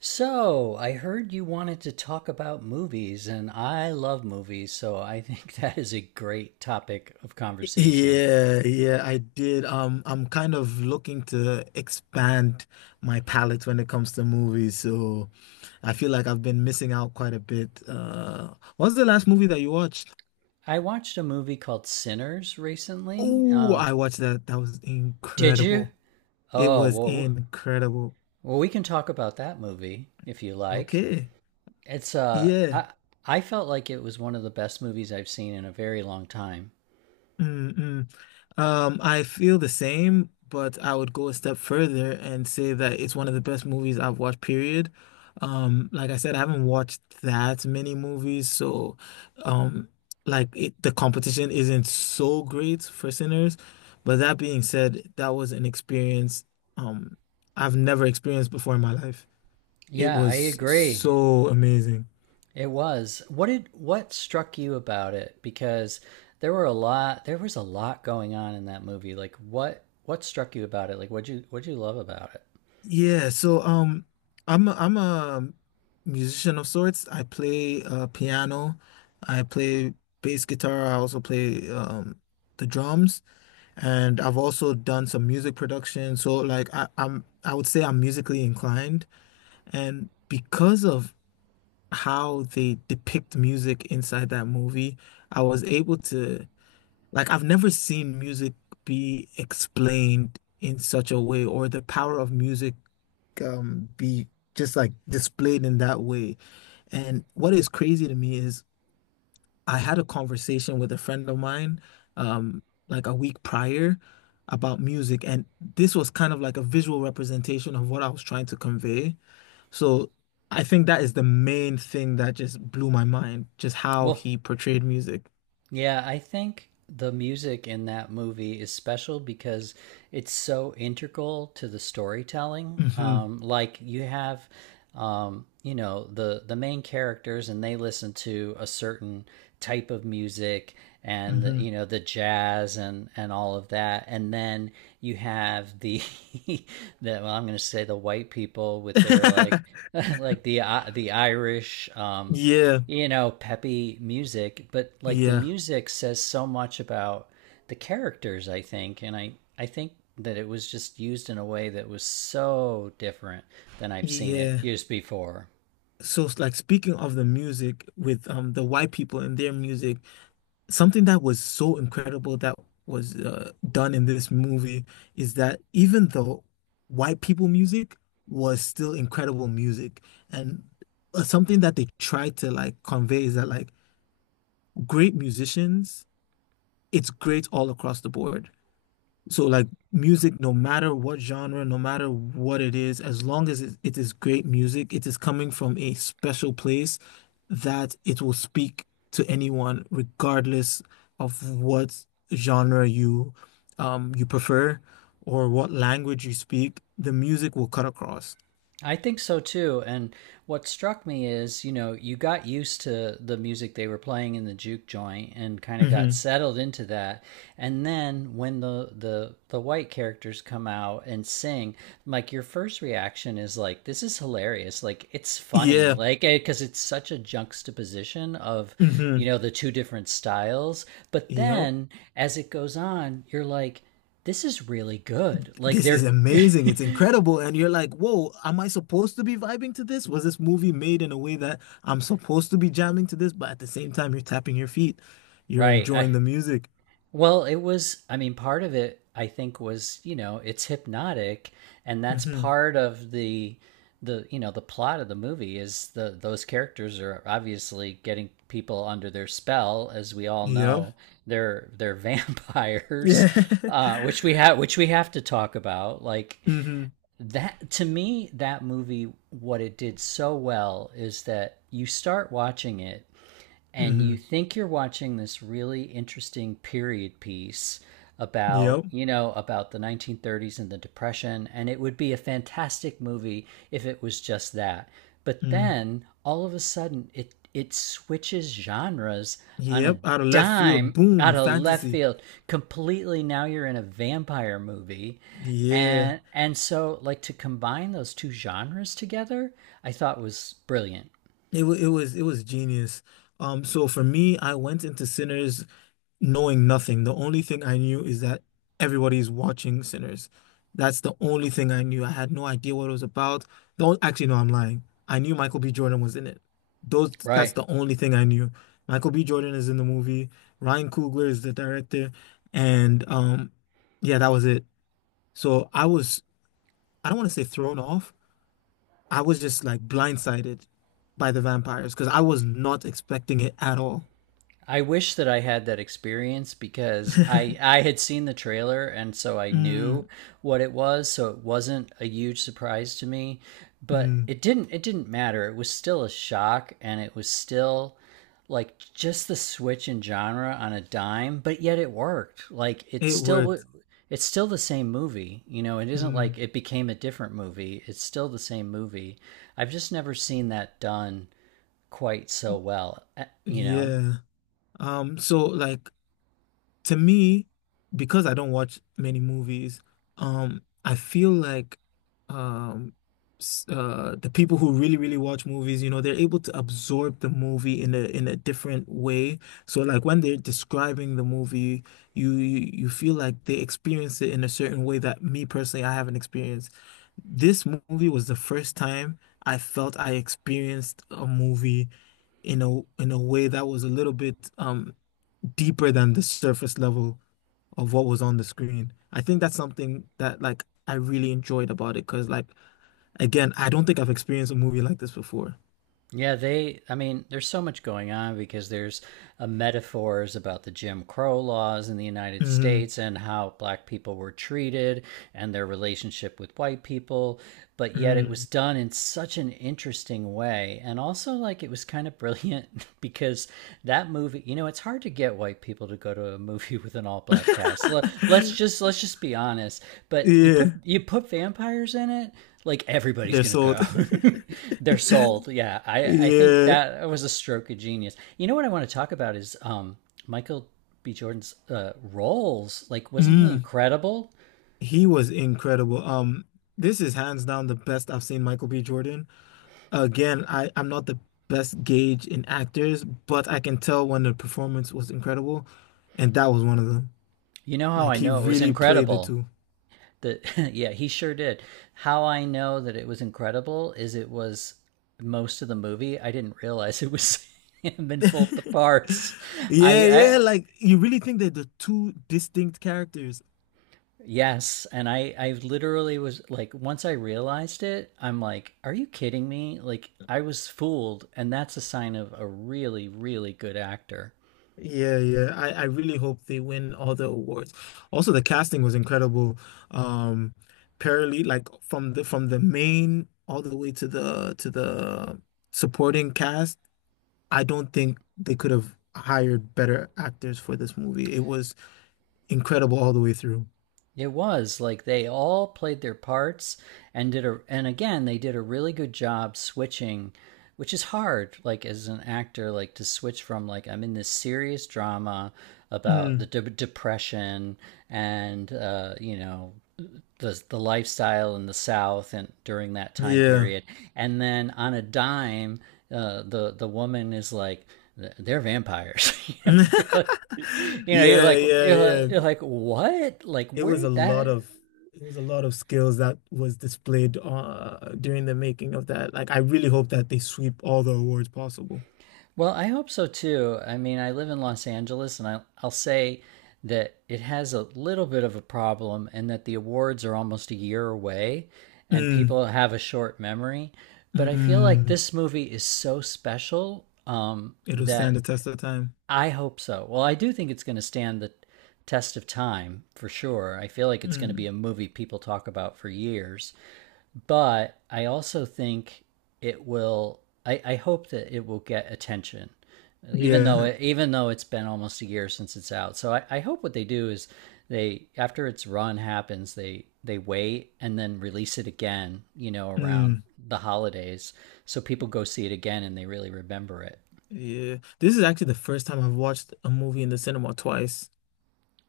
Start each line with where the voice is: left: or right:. right: So, I heard you wanted to talk about movies, and I love movies, so I think that is a great topic of conversation.
left: Yeah, yeah, I did. I'm kind of looking to expand my palette when it comes to movies, so I feel like I've been missing out quite a bit. What's the last movie that you watched?
right: I watched a movie called Sinners recently.
left: Oh, I watched that. That was
right: Did you?
left: incredible. It
right: Oh,
left: was
right: well,
left: incredible.
right: well, we can talk about that movie if you like.
left: Okay.
right: It's uh,
left: Yeah.
right: I I felt like it was one of the best movies I've seen in a very long time.
left: Mm-mm. I feel the same, but I would go a step further and say that it's one of the best movies I've watched, period. Like I said, I haven't watched that many movies, so um, the competition isn't so great for Sinners. But that being said, that was an experience um I've never experienced before in my life. It
right: Yeah, I
left: was
right: agree.
left: so amazing.
right: It was. What struck you about it? Because there was a lot going on in that movie. Like what struck you about it? Like what you love about it?
left: Yeah, so I'm a musician of sorts. I play piano, I play bass guitar, I also play the drums, and I've also done some music production. So I would say I'm musically inclined, and because of how they depict music inside that movie, I was able to like I've never seen music be explained in such a way or the power of music be just like displayed in that way. And what is crazy to me is I had a conversation with a friend of mine um like a week prior about music, and this was kind of like a visual representation of what I was trying to convey. So I think that is the main thing that just blew my mind, just how
right: Well,
left: he portrayed music.
right: Yeah, I think the music in that movie is special because it's so integral to the storytelling.
left: Hmm.
right: Like you have, you know, the main characters, and they listen to a certain type of music, and you
left: Hmm.
right: know the jazz and all of that, and then you have the the, I'm going to say the white people with their like like the Irish,
left: Yeah,
right: you know, peppy music, but like the
left: yeah,
right: music says so much about the characters, I think, and I think that it was just used in a way that was so different than I've seen it
left: yeah.
right: used before.
left: So it's like speaking of the music with the white people and their music, something that was so incredible that was done in this movie is that even though white people music was still incredible music, and something that they tried to like convey is that like great musicians, it's great all across the board. So like music, no matter what genre, no matter what it is, as long as it is great music, it is coming from a special place that it will speak to anyone, regardless of what genre you you prefer or what language you speak, the music will cut across.
right: I think so too. And what struck me is, you know, you got used to the music they were playing in the juke joint and kind of got
left: Hmm.
right: settled into that. And then when the white characters come out and sing, like your first reaction is like, this is hilarious. Like it's funny.
left: Yeah.
right: Like because it's such a juxtaposition of,
left: Hmm.
right: you know, the two different styles. But
left: Yep.
right: then as it goes on, you're like, this is really good. Like
left: This is
right: they're
left: amazing. It's incredible. And you're like, whoa, am I supposed to be vibing to this? Was this movie made in a way that I'm supposed to be jamming to this? But at the same time, you're tapping your feet. You're
right: Right. I
left: enjoying the music.
right: Well, it was, I mean, part of it, I think, was, you know, it's hypnotic, and that's
left: Mm-hmm.
right: part of the you know the plot of the movie is the those characters are obviously getting people under their spell as we all
left: Yep.
right: know they're vampires
left: Yeah.
right: uh which we have which we have to talk about like
left: Mm-hmm.
right: that to me, that movie, what it did so well is that you start watching it and you
left: Mm-hmm.
right: think you're watching this really interesting period piece about,
left: Yep.
right: you know, about the 1930s and the depression, and it would be a fantastic movie if it was just that, but
left: Mm.
right: then all of a sudden it switches genres on a
left: Yep. Out of left field.
right: dime
left: Boom.
right: out of left
left: Fantasy.
right: field, completely now you're in a vampire movie,
left: Yeah.
right: and so like to combine those two genres together, I thought was brilliant.
left: It was genius. So for me, I went into Sinners knowing nothing. The only thing I knew is that everybody's watching Sinners. That's the only thing I knew. I had no idea what it was about. Don't actually, no, I'm lying. I knew Michael B. Jordan was in it. Those that's
right: Right.
left: the only thing I knew. Michael B. Jordan is in the movie. Ryan Coogler is the director, and yeah, that was it. So I was, I don't want to say thrown off. I was just like blindsided by the vampires because I was not expecting it at all.
right: I wish that I had that experience because I I had seen the trailer and so I knew
left: Mm,
right: what it was, so it wasn't a huge surprise to me, but
left: mm.
right: it didn't matter. It was still a shock, and it was still like just the switch in genre on a dime, but yet it worked. Like it's
left: It
right: still
left: worked.
right: it's still the same movie, you know, it isn't like
left: Mm,
right: it became a different movie. It's still the same movie. I've just never seen that done quite so well, eh, you know.
left: yeah. So like to me, because I don't watch many movies, I feel like um the people who really, really watch movies, you know, they're able to absorb the movie in a different way. So like when they're describing the movie, you feel like they experience it in a certain way that me personally I haven't experienced. This movie was the first time I felt I experienced a movie in a way that was a little bit deeper than the surface level of what was on the screen. I think that's something that like I really enjoyed about it because like again, I don't think I've experienced a movie like this before.
right: Yeah, they, I mean, there's so much going on because there's metaphors about the Jim Crow laws in the United
left: Hmm.
right: States and how black people were treated and their relationship with white people. But yet it was
left: Mm.
right: done in such an interesting way. And also, like, it was kind of brilliant because that movie, you know, it's hard to get white people to go to a movie with an all black cast. Let's just be honest. But you
left: Yeah,
right: put you put vampires in it, like everybody's
left: they're
right: gonna
left: sold.
right: go. They're sold. Yeah, I think
left: Yeah.
right: that was a stroke of genius. You know what I want to talk about is Michael B. Jordan's roles. Like, wasn't he
left: Mm.
right: incredible?
left: He was incredible. This is hands down the best I've seen Michael B. Jordan. Again, I'm not the best gauge in actors, but I can tell when the performance was incredible, and that was one of them.
right: You know how
left: Like
right: I
left: he
right: know it was
left: really played the
right: incredible.
left: two.
right: That yeah, he sure did. How I know that it was incredible is it was most of the movie. I didn't realize it was him in both the parts.
left: Yeah, yeah,
right: I
left: like you really think they're the two distinct characters.
right: Yes, and I literally was like once I realized it, I'm like, are you kidding me? Like I was fooled, and that's a sign of a really really good actor.
left: Yeah, yeah. I really hope they win all the awards. Also, the casting was incredible. Um, parallel, like from the main all the way to the supporting cast. I don't think they could have hired better actors for this movie. It was incredible all the way through.
right: It was like they all played their parts and did a and again they did a really good job switching, which is hard like as an actor like to switch from like I'm in this serious drama about the
left: Mm,
right: depression and you know the lifestyle in the South and during that time
left: yeah.
right: period, and then on a dime, the woman is like they're vampires. You know, and you're like you know you're
left: Yeah,
right: like
left: yeah, yeah.
right: you're like what like
left: It
right: where
left: was a
right: did
left: lot
right: that.
left: of it was a lot of skills that was displayed during the making of that. Like I really hope that they sweep all the awards possible.
right: Well, I hope so too. I mean, I live in Los Angeles, and I'll say that it has a little bit of a problem and that the awards are almost a year away and
left: Mm,
right: people have a short memory, but I feel like
left: mm.
right: this movie is so special,
left: It'll stand
right: that
left: the test of time.
right: I hope so. Well, I do think it's going to stand the test of time for sure. I feel like it's going to be
left: Mm,
right: a movie people talk about for years. But I also think it will. I hope that it will get attention, even though
left: yeah.
right: even though it's been almost a year since it's out. So I hope what they do is they, after its run happens, they wait and then release it again. You know, around
left: Mm,
right: the holidays, so people go see it again and they really remember it.
left: yeah. This is actually the first time I've watched a movie in the cinema twice.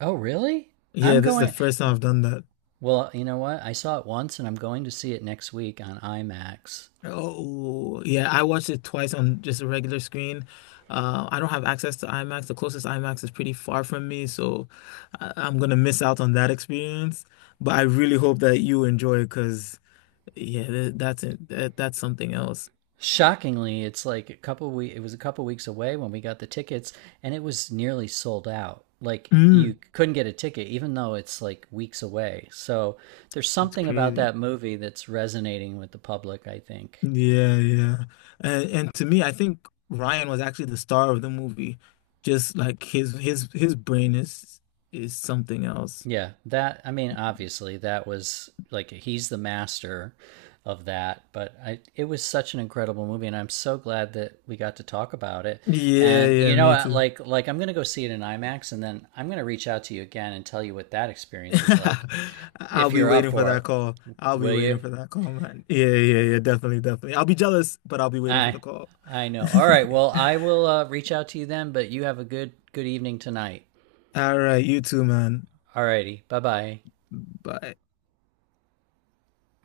right: Oh, really? I'm
left: Yeah, this is the
right: going.
left: first time I've done that.
right: Well, you know what? I saw it once, and I'm going to see it next week on IMAX.
left: Oh, yeah, I watched it twice on just a regular screen. I don't have access to IMAX. The closest IMAX is pretty far from me, so I'm gonna miss out on that experience. But I really hope that you enjoy it because, yeah, th that's it. That's something else.
right: Shockingly, it's like a couple we it was a couple weeks away when we got the tickets and it was nearly sold out. Like you
left: Mm,
right: couldn't get a ticket even though it's like weeks away. So there's
left: that's
right: something about
left: crazy.
right: that movie that's resonating with the public, I think.
left: Yeah, yeah. And to me, I think Ryan was actually the star of the movie. Just like his his brain is something else.
right: Yeah, that, I mean, obviously that was like he's the master of that, but I, it was such an incredible movie and I'm so glad that we got to talk about it.
left: Yeah,
right: And you
left: yeah,
right: know,
left: me too.
right: like I'm going to go see it in IMAX and then I'm going to reach out to you again and tell you what that experience was like.
left: I'll
right: If
left: be
right: you're up
left: waiting for
right: for
left: that
right: it,
left: call. I'll be
right: will
left: waiting
right: you?
left: for that call, man. Yeah, yeah, yeah, definitely, definitely. I'll be jealous, but I'll be waiting for
right: I
left: the call.
right: I know. All right, well, I will reach out to you then, but you have a good evening tonight.
left: All right, you too, man.
right: All righty. Bye-bye.
left: Bye.